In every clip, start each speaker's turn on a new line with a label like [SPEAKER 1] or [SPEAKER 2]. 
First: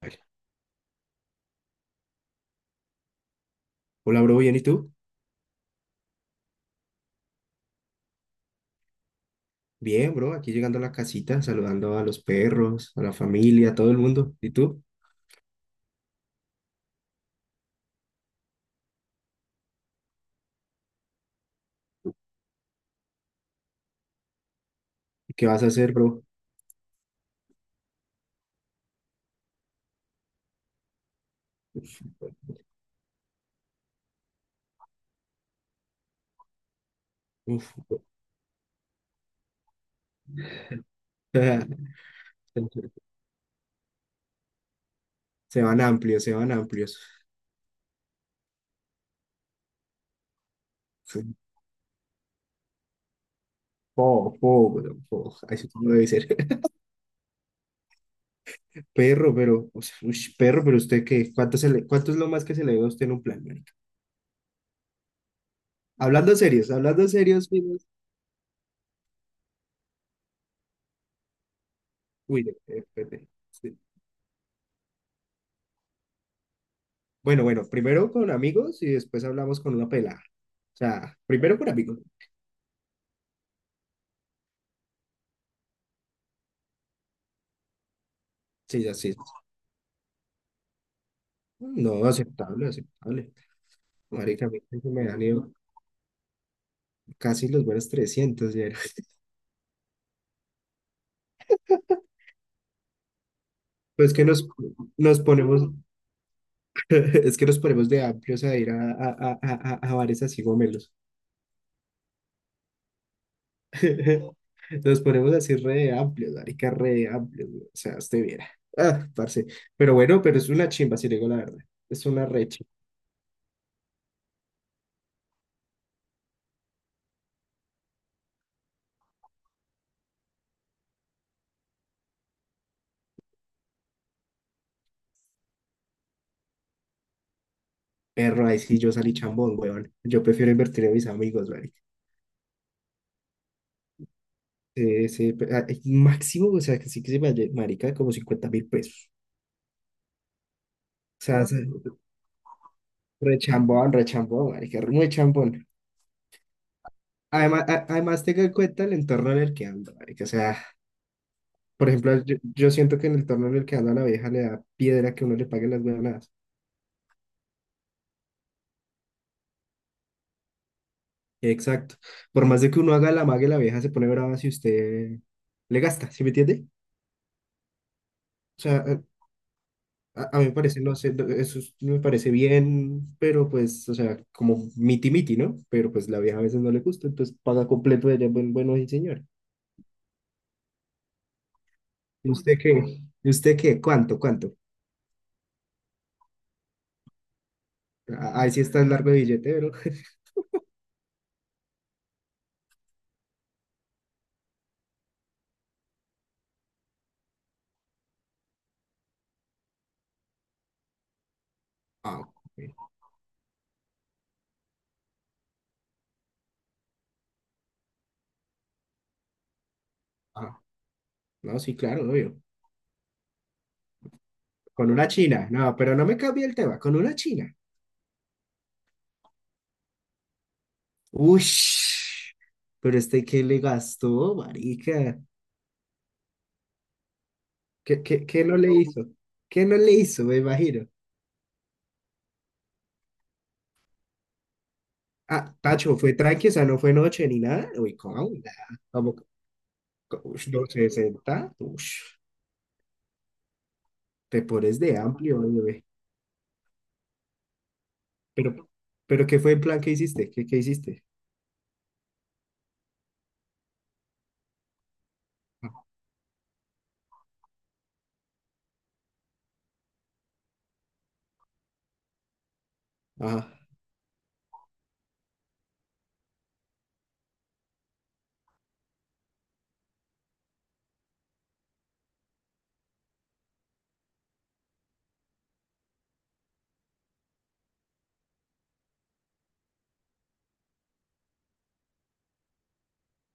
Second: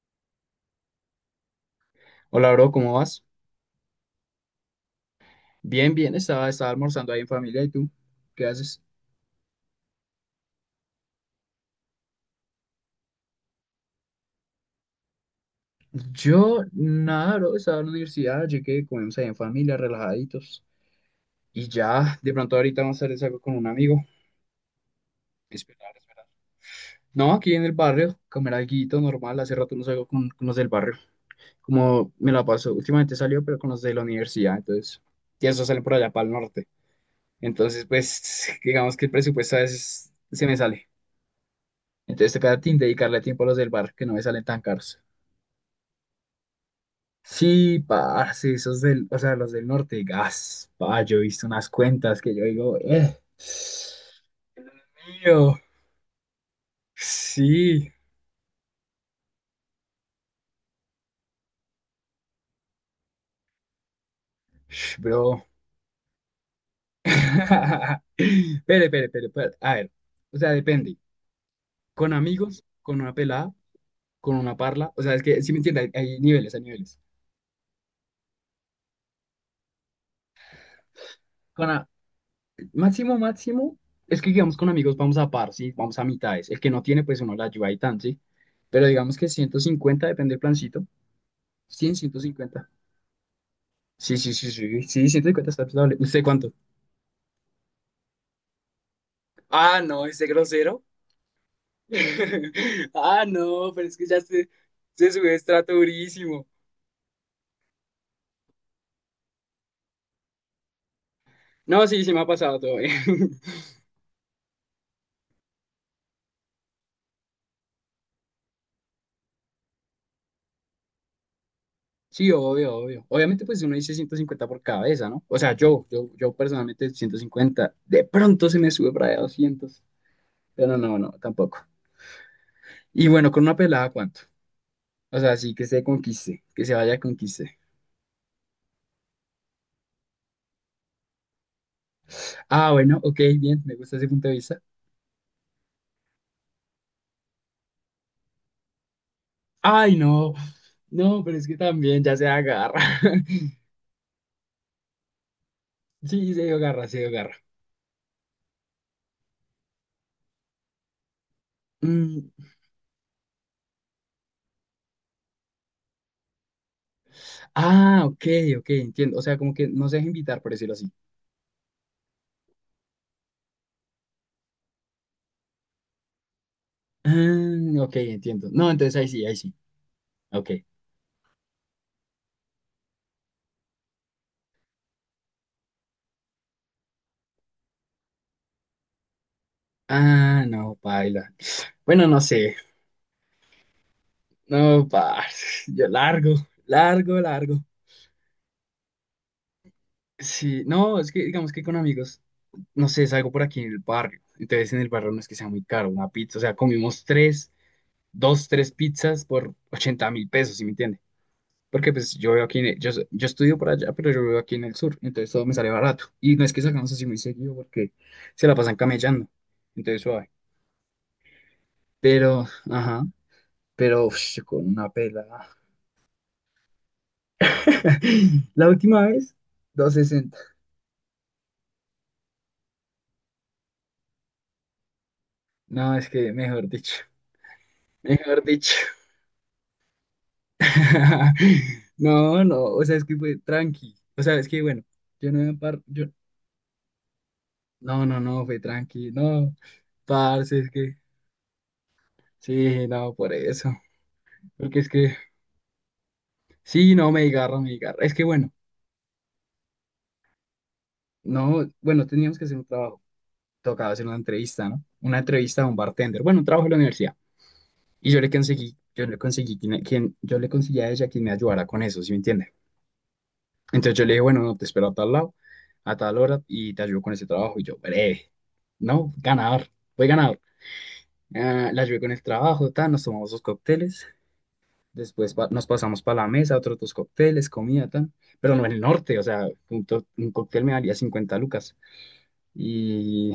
[SPEAKER 1] Vale.
[SPEAKER 2] Hola, bro, ¿cómo vas?
[SPEAKER 1] Hola, bro, ¿bien y tú?
[SPEAKER 2] Bien, bien, estaba almorzando ahí en familia. ¿Y tú? ¿Qué haces?
[SPEAKER 1] Bien, bro, aquí llegando a la casita, saludando a los perros, a la familia, a todo el mundo. ¿Y tú?
[SPEAKER 2] Yo, nada, bro, estaba en la universidad, llegué, comimos ahí en familia, relajaditos. Y ya, de pronto ahorita más tarde salgo con un amigo.
[SPEAKER 1] ¿Qué vas a
[SPEAKER 2] Esperar,
[SPEAKER 1] hacer, bro?
[SPEAKER 2] esperar. No, aquí en el barrio, comer alguito normal. Hace rato no salgo con los del barrio.
[SPEAKER 1] Uf,
[SPEAKER 2] Como me la paso, últimamente salió, pero con los de la universidad, entonces. Y esos salen por allá, para el norte.
[SPEAKER 1] uf,
[SPEAKER 2] Entonces,
[SPEAKER 1] bro.
[SPEAKER 2] pues, digamos que el presupuesto a veces se me sale. Entonces, toca dedicarle tiempo a los del barrio, que no me salen tan caros.
[SPEAKER 1] Se van amplios, se van amplios.
[SPEAKER 2] Sí, parce, esos del, o sea, los del norte, gas, pa, yo he
[SPEAKER 1] Sí.
[SPEAKER 2] visto unas cuentas que yo digo,
[SPEAKER 1] Po, po, bro, po.
[SPEAKER 2] mío,
[SPEAKER 1] Así como debe ser.
[SPEAKER 2] sí,
[SPEAKER 1] Perro, pero, o sea, ush, perro, pero usted qué, cuánto es lo más que se le ve a usted en un plan, marica?
[SPEAKER 2] bro.
[SPEAKER 1] Hablando serios, amigos.
[SPEAKER 2] Espere, espere, espere, espere, a ver, o sea, depende, con
[SPEAKER 1] Uy,
[SPEAKER 2] amigos, con una pelada,
[SPEAKER 1] sí.
[SPEAKER 2] con una parla, o sea, es que, ¿si me entiendes? Hay niveles, hay niveles.
[SPEAKER 1] Bueno, bueno, primero con amigos y después hablamos con una pelada. O sea, primero
[SPEAKER 2] Con
[SPEAKER 1] con
[SPEAKER 2] a-
[SPEAKER 1] amigos.
[SPEAKER 2] Máximo, máximo, es que digamos con amigos vamos a par, sí, vamos a mitades, el que no tiene, pues uno la ayuda y tan, sí,
[SPEAKER 1] Sí,
[SPEAKER 2] pero
[SPEAKER 1] ya, sí.
[SPEAKER 2] digamos que 150 depende del plancito, cien,
[SPEAKER 1] No,
[SPEAKER 2] ciento
[SPEAKER 1] aceptable,
[SPEAKER 2] cincuenta.
[SPEAKER 1] aceptable.
[SPEAKER 2] Sí, sí,
[SPEAKER 1] Marica, a
[SPEAKER 2] sí,
[SPEAKER 1] mí
[SPEAKER 2] sí,
[SPEAKER 1] se
[SPEAKER 2] sí,
[SPEAKER 1] me han
[SPEAKER 2] 150
[SPEAKER 1] ido
[SPEAKER 2] está razonable. ¿Usted cuánto?
[SPEAKER 1] casi los buenos 300 ya.
[SPEAKER 2] Ah, no, ese grosero. Ah, no, pero es que
[SPEAKER 1] Pues
[SPEAKER 2] ya
[SPEAKER 1] que nos,
[SPEAKER 2] se
[SPEAKER 1] nos
[SPEAKER 2] sube de
[SPEAKER 1] ponemos,
[SPEAKER 2] estrato durísimo.
[SPEAKER 1] es que nos ponemos de amplios a ir a bares así gomelos.
[SPEAKER 2] No, sí, sí me ha pasado todo bien.
[SPEAKER 1] Nos ponemos así re amplios, marica, re amplios, güey. O sea, usted viera. Ah, parce. Pero bueno, pero es una chimba, si le digo la verdad. Es una
[SPEAKER 2] Sí,
[SPEAKER 1] re chimba.
[SPEAKER 2] obvio, obvio. Obviamente, pues uno dice 150 por cabeza, ¿no? O sea, yo personalmente 150. De pronto se me sube para allá 200. Pero no, no, tampoco. Y bueno, con una pelada, ¿cuánto? O sea, sí, que se conquiste, que se vaya a conquiste.
[SPEAKER 1] Perro, ahí sí yo salí chambón, weón. Yo prefiero invertir en mis amigos, marica.
[SPEAKER 2] Ah, bueno, ok, bien, me gusta ese punto de vista.
[SPEAKER 1] Sí, sí, máximo, o sea, que sí, que se me halle- marica como 50.000 pesos.
[SPEAKER 2] Ay, no, no,
[SPEAKER 1] O
[SPEAKER 2] pero
[SPEAKER 1] sea,
[SPEAKER 2] es que también ya se agarra.
[SPEAKER 1] rechambón, rechambón, marica, muy chambón.
[SPEAKER 2] Sí, se dio garra, se dio garra.
[SPEAKER 1] Además, además tenga en cuenta el entorno en el que ando, marica. O sea, por ejemplo,
[SPEAKER 2] Mm,
[SPEAKER 1] yo siento que en el entorno en el que ando a la vieja le da piedra que uno le pague las huevonadas.
[SPEAKER 2] ah, ok, ok, entiendo. O sea, como que no se deja invitar, por decirlo así.
[SPEAKER 1] Exacto. Por más de que uno haga la mague, la vieja se pone brava si usted le gasta, ¿sí me entiende?
[SPEAKER 2] Ah, ok, entiendo.
[SPEAKER 1] O
[SPEAKER 2] No,
[SPEAKER 1] sea,
[SPEAKER 2] entonces
[SPEAKER 1] a,
[SPEAKER 2] ahí sí, ahí sí.
[SPEAKER 1] a- a mí
[SPEAKER 2] Ok.
[SPEAKER 1] me parece, no sé, me parece bien, pero pues, o sea, como miti miti, ¿no? Pero pues la vieja a veces no le gusta, entonces paga completo ella, bueno, y señor.
[SPEAKER 2] Ah, no, paila. Bueno, no
[SPEAKER 1] ¿Y usted
[SPEAKER 2] sé.
[SPEAKER 1] qué? ¿Y usted qué? ¿Cuánto? ¿Cuánto?
[SPEAKER 2] No, pa, yo largo, largo, largo.
[SPEAKER 1] Ah, ahí sí está el largo de billete, bro.
[SPEAKER 2] Sí, no, es que digamos que con amigos, no sé, salgo por aquí en el barrio. Entonces en el barrio no es que sea muy caro una pizza. O sea, comimos tres, dos, tres pizzas por 80.000 pesos, ¿sí me entiendes? Porque pues
[SPEAKER 1] Ah,
[SPEAKER 2] yo veo aquí, en el- yo,
[SPEAKER 1] ok.
[SPEAKER 2] so- yo estudio por allá, pero yo vivo aquí en el sur, entonces todo me sale barato. Y no es que salgamos así muy seguido porque se la pasan camellando, entonces suave.
[SPEAKER 1] Ah, no, sí, claro, obvio.
[SPEAKER 2] Pero, ajá, pero uf, yo con una
[SPEAKER 1] Con una
[SPEAKER 2] pela.
[SPEAKER 1] china, no, pero no me cambie el tema, con una china.
[SPEAKER 2] La última vez, 260.
[SPEAKER 1] Uy, pero este, ¿qué le gastó, marica?
[SPEAKER 2] No, es que mejor dicho,
[SPEAKER 1] ¿Qué, qué,
[SPEAKER 2] mejor
[SPEAKER 1] qué no le
[SPEAKER 2] dicho.
[SPEAKER 1] hizo? ¿Qué no le hizo, me imagino?
[SPEAKER 2] No, no, o sea, es que fue tranqui. O sea, es que bueno, yo no me
[SPEAKER 1] Ah,
[SPEAKER 2] par,
[SPEAKER 1] Tacho,
[SPEAKER 2] yo,
[SPEAKER 1] fue tranqui, o sea, no fue noche ni nada. Uy,
[SPEAKER 2] no, no,
[SPEAKER 1] ¿cómo?
[SPEAKER 2] no, fue tranqui, no,
[SPEAKER 1] Como, uy,
[SPEAKER 2] parce,
[SPEAKER 1] no,
[SPEAKER 2] es que,
[SPEAKER 1] 60. Uy,
[SPEAKER 2] sí, no, por eso.
[SPEAKER 1] te
[SPEAKER 2] Porque
[SPEAKER 1] pones
[SPEAKER 2] es
[SPEAKER 1] de
[SPEAKER 2] que,
[SPEAKER 1] amplio, bebé.
[SPEAKER 2] sí, no, me desgarra, me desgarra. Es que bueno,
[SPEAKER 1] Pero, pero ¿qué fue el plan que hiciste? ¿Qué hiciste?
[SPEAKER 2] no, bueno, teníamos que hacer un trabajo. Tocaba hacer una entrevista, ¿no? Una entrevista a un
[SPEAKER 1] Ah,
[SPEAKER 2] bartender. Bueno, un trabajo en la universidad. Y yo le conseguí a ella quien me ayudara con eso, ¿sí me entiende?
[SPEAKER 1] ajá.
[SPEAKER 2] Entonces yo le dije, bueno, no, te espero a tal lado, a tal hora y te ayudo con ese trabajo. Y yo, breve, no, ganador, fue ganador. Ah, la ayudé con el trabajo, tal, nos tomamos dos cócteles. Después nos pasamos para la mesa, otros dos cócteles, comida, tal. Pero no en el norte, o sea, un cóctel me valía 50 lucas. Y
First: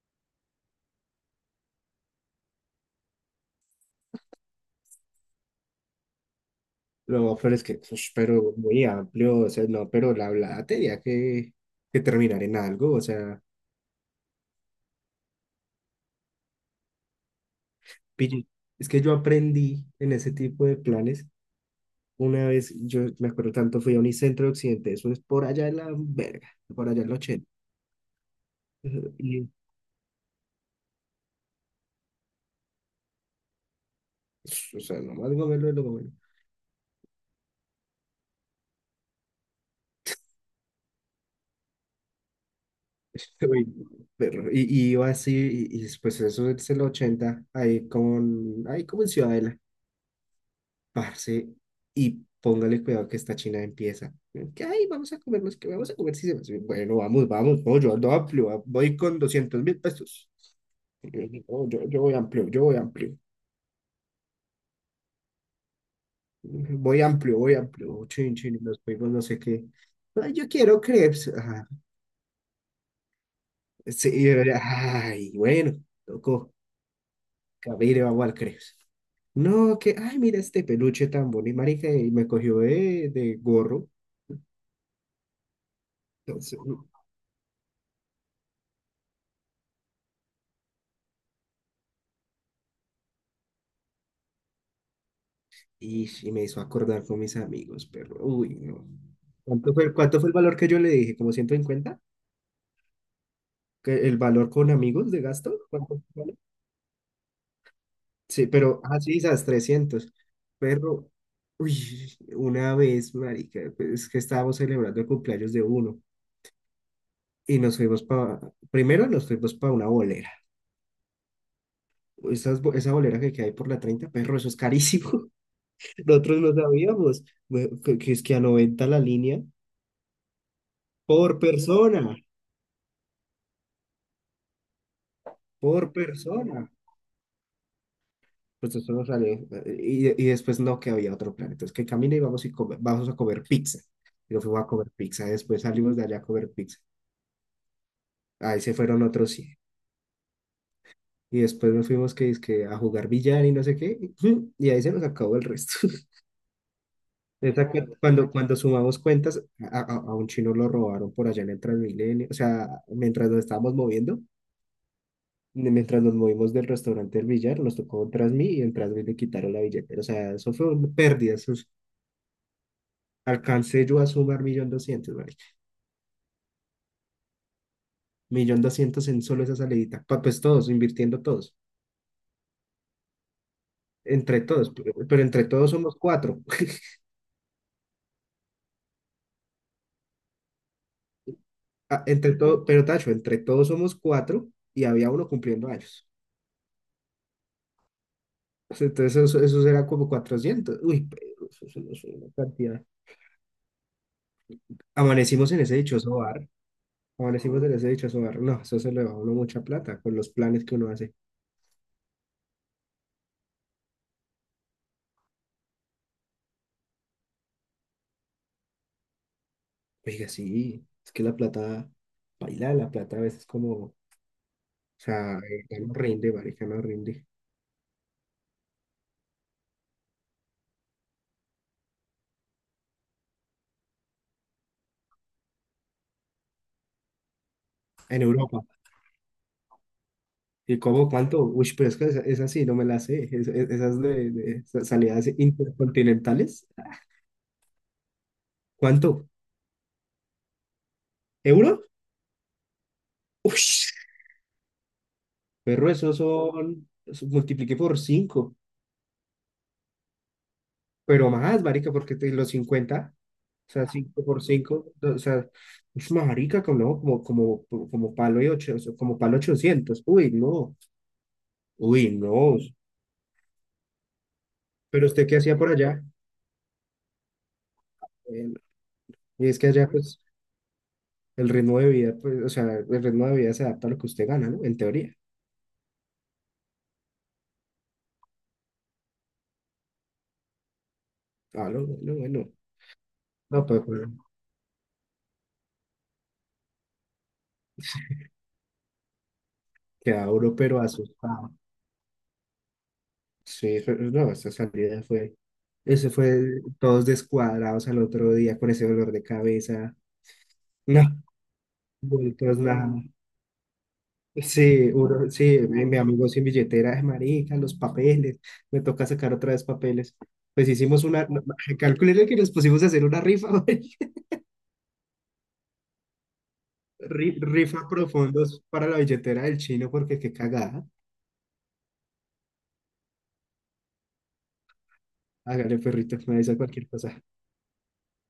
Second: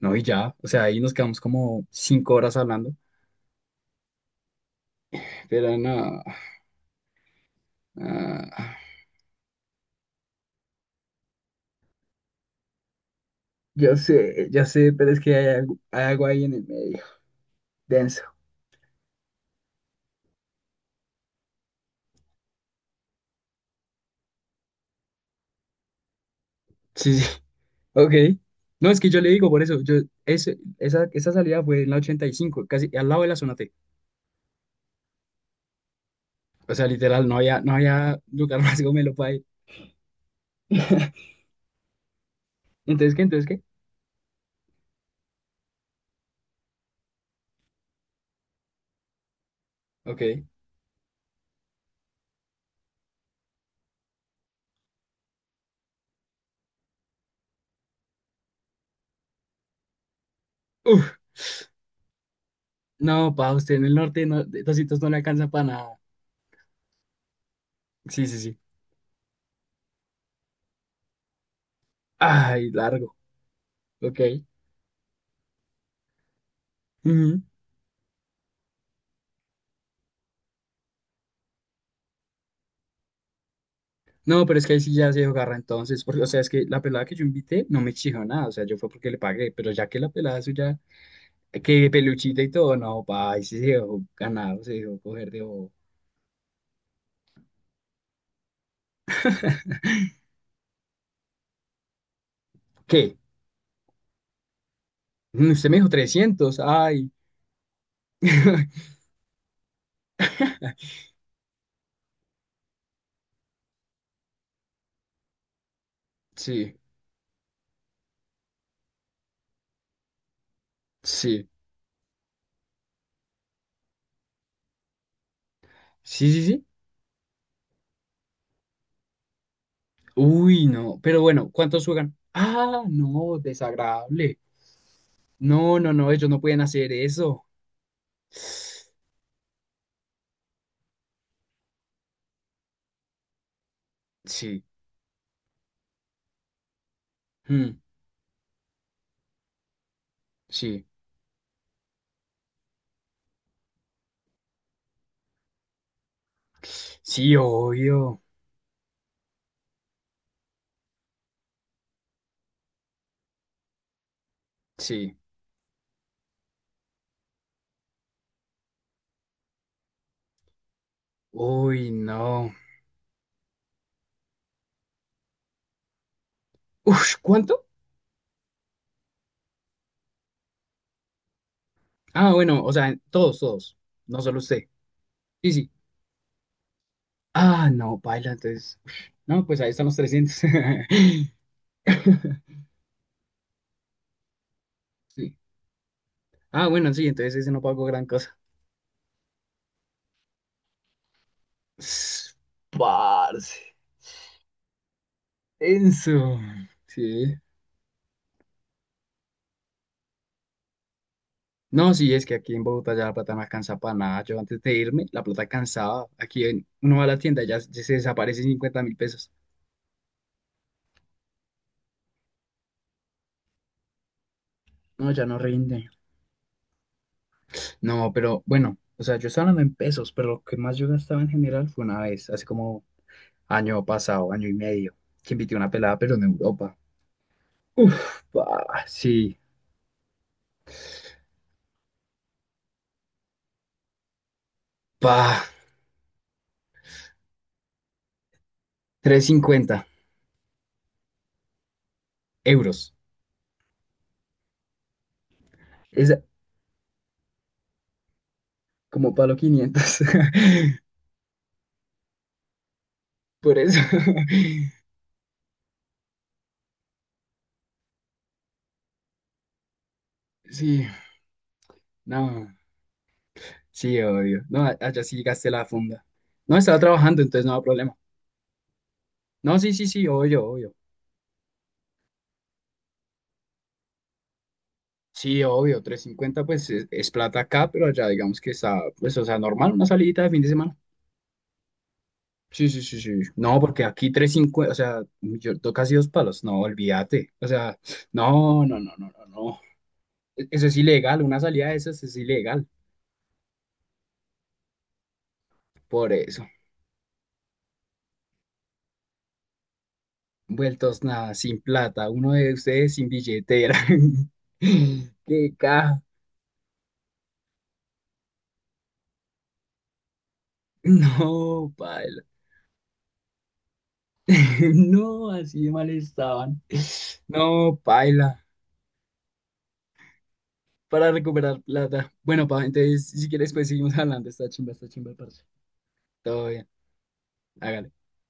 [SPEAKER 2] no, y ya, o sea, ahí nos quedamos como 5 horas hablando. Pero no,
[SPEAKER 1] Lo peor es que, ush, pero
[SPEAKER 2] ah,
[SPEAKER 1] muy amplio, o sea, no, pero la hablada tenía que terminar en algo, o sea,
[SPEAKER 2] ya sé, pero es que hay algo ahí en el medio, denso.
[SPEAKER 1] pille- es que yo aprendí en ese tipo de planes, una vez, yo me acuerdo tanto, fui a Unicentro de Occidente, eso es por allá en la verga, por allá en la
[SPEAKER 2] Sí, sí,
[SPEAKER 1] 80,
[SPEAKER 2] ok. No, es que yo le
[SPEAKER 1] y,
[SPEAKER 2] digo por eso, yo, esa salida fue en la 85 casi al lado de la zona T.
[SPEAKER 1] pues, o sea, nomás gomelo de lo gomelo.
[SPEAKER 2] O sea, literal, no había lugar más gomelo para ir. ¿Entonces qué? ¿Entonces qué?
[SPEAKER 1] Uy, perro, y iba así, pues eso es el 80 ahí con, ahí como en Ciudadela.
[SPEAKER 2] Ok.
[SPEAKER 1] Parce, y póngale cuidado que esta china empieza. Que, ay, vamos a comernos, que vamos a comer. Sí, sí, bueno, vamos, vamos, no, yo ando amplio, voy con 200.000 pesos. Y
[SPEAKER 2] Uf,
[SPEAKER 1] Yo, no, yo voy amplio, yo voy amplio.
[SPEAKER 2] no, pa, usted en el norte no, 200 no le alcanza para nada.
[SPEAKER 1] Voy amplio, voy amplio. Oh,
[SPEAKER 2] Sí,
[SPEAKER 1] chin,
[SPEAKER 2] sí,
[SPEAKER 1] chin,
[SPEAKER 2] sí.
[SPEAKER 1] y nos fuimos, no sé qué. Ay, yo quiero crepes. Ah,
[SPEAKER 2] Ay, largo.
[SPEAKER 1] sí,
[SPEAKER 2] Ok.
[SPEAKER 1] y yo, ay, bueno, tocó.
[SPEAKER 2] Ujú.
[SPEAKER 1] Camine, vamos al crepes. No, que, ay, mira este peluche tan bonito, marica, y me cogió de, gorro.
[SPEAKER 2] No, pero es que ahí sí ya se agarra entonces, porque, o sea, es que la pelada que yo invité no me exigió nada, o sea, yo fue porque le pagué, pero ya que la pelada suya, que peluchita y todo, no, pa, ahí sí se dejó ganar, se dejó coger de bobo.
[SPEAKER 1] Y me hizo acordar con mis amigos, pero uy, no. ¿Cuánto fue el valor que yo le dije? ¿Como 150?
[SPEAKER 2] ¿Qué?
[SPEAKER 1] ¿Que El valor con amigos de
[SPEAKER 2] Mm,
[SPEAKER 1] gasto?
[SPEAKER 2] usted me dijo
[SPEAKER 1] ¿Cuánto vale?
[SPEAKER 2] 300, ay.
[SPEAKER 1] Sí, pero, sí, esas 300. Pero, uy, una vez, marica, pues, es que estábamos celebrando el cumpleaños de uno
[SPEAKER 2] Sí,
[SPEAKER 1] y primero nos fuimos para una bolera.
[SPEAKER 2] sí,
[SPEAKER 1] Esa bolera que hay por la 30, perro, eso es carísimo.
[SPEAKER 2] sí,
[SPEAKER 1] Nosotros
[SPEAKER 2] sí,
[SPEAKER 1] no
[SPEAKER 2] sí.
[SPEAKER 1] sabíamos, que es que a 90 la línea
[SPEAKER 2] Uy, no, pero
[SPEAKER 1] por
[SPEAKER 2] bueno, ¿cuántos juegan?
[SPEAKER 1] persona,
[SPEAKER 2] Ah, no, desagradable. No, no,
[SPEAKER 1] por
[SPEAKER 2] no, ellos no pueden
[SPEAKER 1] persona.
[SPEAKER 2] hacer eso.
[SPEAKER 1] Pues eso no salió. Y después no, que había otro plan. Entonces, que camine y vamos, vamos a comer pizza. Y nos fuimos
[SPEAKER 2] Sí,
[SPEAKER 1] a comer pizza. Después salimos de allá a comer pizza.
[SPEAKER 2] mm,
[SPEAKER 1] Ahí se fueron otros 100.
[SPEAKER 2] sí,
[SPEAKER 1] Y después nos fuimos que a jugar billar y no sé qué. Y ahí se nos acabó el resto.
[SPEAKER 2] sí,
[SPEAKER 1] Esa cu-
[SPEAKER 2] obvio,
[SPEAKER 1] cuando, cuando sumamos cuentas, a un chino lo robaron por allá en el Transmilenio. O sea, mientras nos estábamos moviendo,
[SPEAKER 2] sí.
[SPEAKER 1] mientras nos movimos del restaurante del billar, nos tocó un Transmi y en Transmi le quitaron la billetera. O sea, eso fue una pérdida.
[SPEAKER 2] Uy, no.
[SPEAKER 1] Alcancé yo a sumar 1.200.000, marica.
[SPEAKER 2] Uf, ¿cuánto?
[SPEAKER 1] Millón doscientos en solo esa salidita. Pues todos, invirtiendo todos.
[SPEAKER 2] Ah, bueno, o sea, todos, todos. No solo
[SPEAKER 1] Entre
[SPEAKER 2] usted.
[SPEAKER 1] todos, pero entre
[SPEAKER 2] Sí, sí.
[SPEAKER 1] todos somos cuatro.
[SPEAKER 2] Ah, no, paila, entonces. Uf, no, pues ahí están los 300.
[SPEAKER 1] Ah, entre todo, pero Tacho, entre todos somos cuatro y había uno
[SPEAKER 2] Sí.
[SPEAKER 1] cumpliendo años.
[SPEAKER 2] Ah, bueno, sí, entonces ese no pago gran cosa.
[SPEAKER 1] O Entonces eso era como 400. Uy, pero eso es una
[SPEAKER 2] Ss,
[SPEAKER 1] cantidad.
[SPEAKER 2] parce.
[SPEAKER 1] Amanecimos en ese dichoso
[SPEAKER 2] Eso.
[SPEAKER 1] bar.
[SPEAKER 2] Sí.
[SPEAKER 1] Amanecimos en ese dichoso bar. No, eso se le va a uno mucha plata con los planes que uno hace.
[SPEAKER 2] No, sí, es que aquí en Bogotá ya la plata no alcanza para nada. Yo antes de irme, la plata cansaba. Uno va a la tienda, y ya, ya se desaparecen 50.000 pesos.
[SPEAKER 1] Oiga, sí, es que la plata, baila, la plata a veces como. O
[SPEAKER 2] No, ya no
[SPEAKER 1] sea, ya
[SPEAKER 2] rinde.
[SPEAKER 1] no rinde, marica, no rinde.
[SPEAKER 2] No, pero bueno, o sea, yo estaba hablando en pesos, pero lo que más yo gastaba en general fue una vez, hace como año pasado, año y medio, que invité a una pelada, pero en Europa.
[SPEAKER 1] En
[SPEAKER 2] Uf,
[SPEAKER 1] Europa.
[SPEAKER 2] pa, sí,
[SPEAKER 1] ¿Y cómo? ¿Cuánto? Uy, pero es que esa sí, no me la sé. Esas de salidas
[SPEAKER 2] pa,
[SPEAKER 1] intercontinentales.
[SPEAKER 2] trescientos
[SPEAKER 1] ¿Cuánto?
[SPEAKER 2] cincuenta
[SPEAKER 1] ¿Euro?
[SPEAKER 2] euros.
[SPEAKER 1] Uy, perro,
[SPEAKER 2] Es
[SPEAKER 1] esos son, eso multipliqué por 5
[SPEAKER 2] como palo 500.
[SPEAKER 1] pero más, marica, porque los 50,
[SPEAKER 2] Por
[SPEAKER 1] o
[SPEAKER 2] eso,
[SPEAKER 1] sea, 5 por cinco, o sea, ush, marica, como, no, como palo y ocho, o sea, como palo 800. Uy, no,
[SPEAKER 2] sí,
[SPEAKER 1] uy,
[SPEAKER 2] no,
[SPEAKER 1] no.
[SPEAKER 2] sí, obvio. No, a- Allá
[SPEAKER 1] Pero
[SPEAKER 2] sí
[SPEAKER 1] usted, ¿qué
[SPEAKER 2] gasté
[SPEAKER 1] hacía
[SPEAKER 2] la
[SPEAKER 1] por allá?
[SPEAKER 2] funda. No, estaba trabajando, entonces no había problema.
[SPEAKER 1] Eh, y
[SPEAKER 2] No,
[SPEAKER 1] es que
[SPEAKER 2] sí, sí,
[SPEAKER 1] allá,
[SPEAKER 2] sí,
[SPEAKER 1] pues,
[SPEAKER 2] obvio, obvio.
[SPEAKER 1] el ritmo de vida, pues, o sea, el ritmo de vida se adapta a lo que usted gana, ¿no? En teoría.
[SPEAKER 2] Sí, obvio, 350, pues es plata acá, pero allá digamos que está, pues, o sea, normal, una salidita de fin de semana.
[SPEAKER 1] Ah, no, bueno, bueno.
[SPEAKER 2] Sí, sí, sí, sí. No,
[SPEAKER 1] No,
[SPEAKER 2] porque
[SPEAKER 1] pues,
[SPEAKER 2] aquí
[SPEAKER 1] bueno,
[SPEAKER 2] 350, o sea, casi dos palos, no, olvídate. O sea, no, no, no, no, no, no.
[SPEAKER 1] queda duro,
[SPEAKER 2] Eso es
[SPEAKER 1] pero
[SPEAKER 2] ilegal, una
[SPEAKER 1] asustado.
[SPEAKER 2] salida de esas es ilegal.
[SPEAKER 1] Sí, no, esa salida fue, eso
[SPEAKER 2] Por eso,
[SPEAKER 1] fue todos descuadrados al otro día con ese dolor de cabeza.
[SPEAKER 2] vueltos
[SPEAKER 1] No,
[SPEAKER 2] nada, sin plata, uno de
[SPEAKER 1] vueltos nada.
[SPEAKER 2] ustedes sin billetera.
[SPEAKER 1] Sí,
[SPEAKER 2] Qué
[SPEAKER 1] sí, mi
[SPEAKER 2] caja.
[SPEAKER 1] amigo sin billetera, "Ay, marica, los papeles, me toca sacar otra vez papeles." Pues hicimos una,
[SPEAKER 2] No, paila.
[SPEAKER 1] calculé que nos pusimos a hacer una rifa.
[SPEAKER 2] No, así de mal estaban.
[SPEAKER 1] Ri-
[SPEAKER 2] No,
[SPEAKER 1] Rifa
[SPEAKER 2] paila.
[SPEAKER 1] profundos para la billetera del chino porque qué cagada.
[SPEAKER 2] Para recuperar plata. Bueno, pa, entonces, si quieres, pues seguimos hablando. Está chimba, parce.
[SPEAKER 1] Hágale perrito, me
[SPEAKER 2] Todo
[SPEAKER 1] dice
[SPEAKER 2] bien,
[SPEAKER 1] cualquier cosa.
[SPEAKER 2] hágale.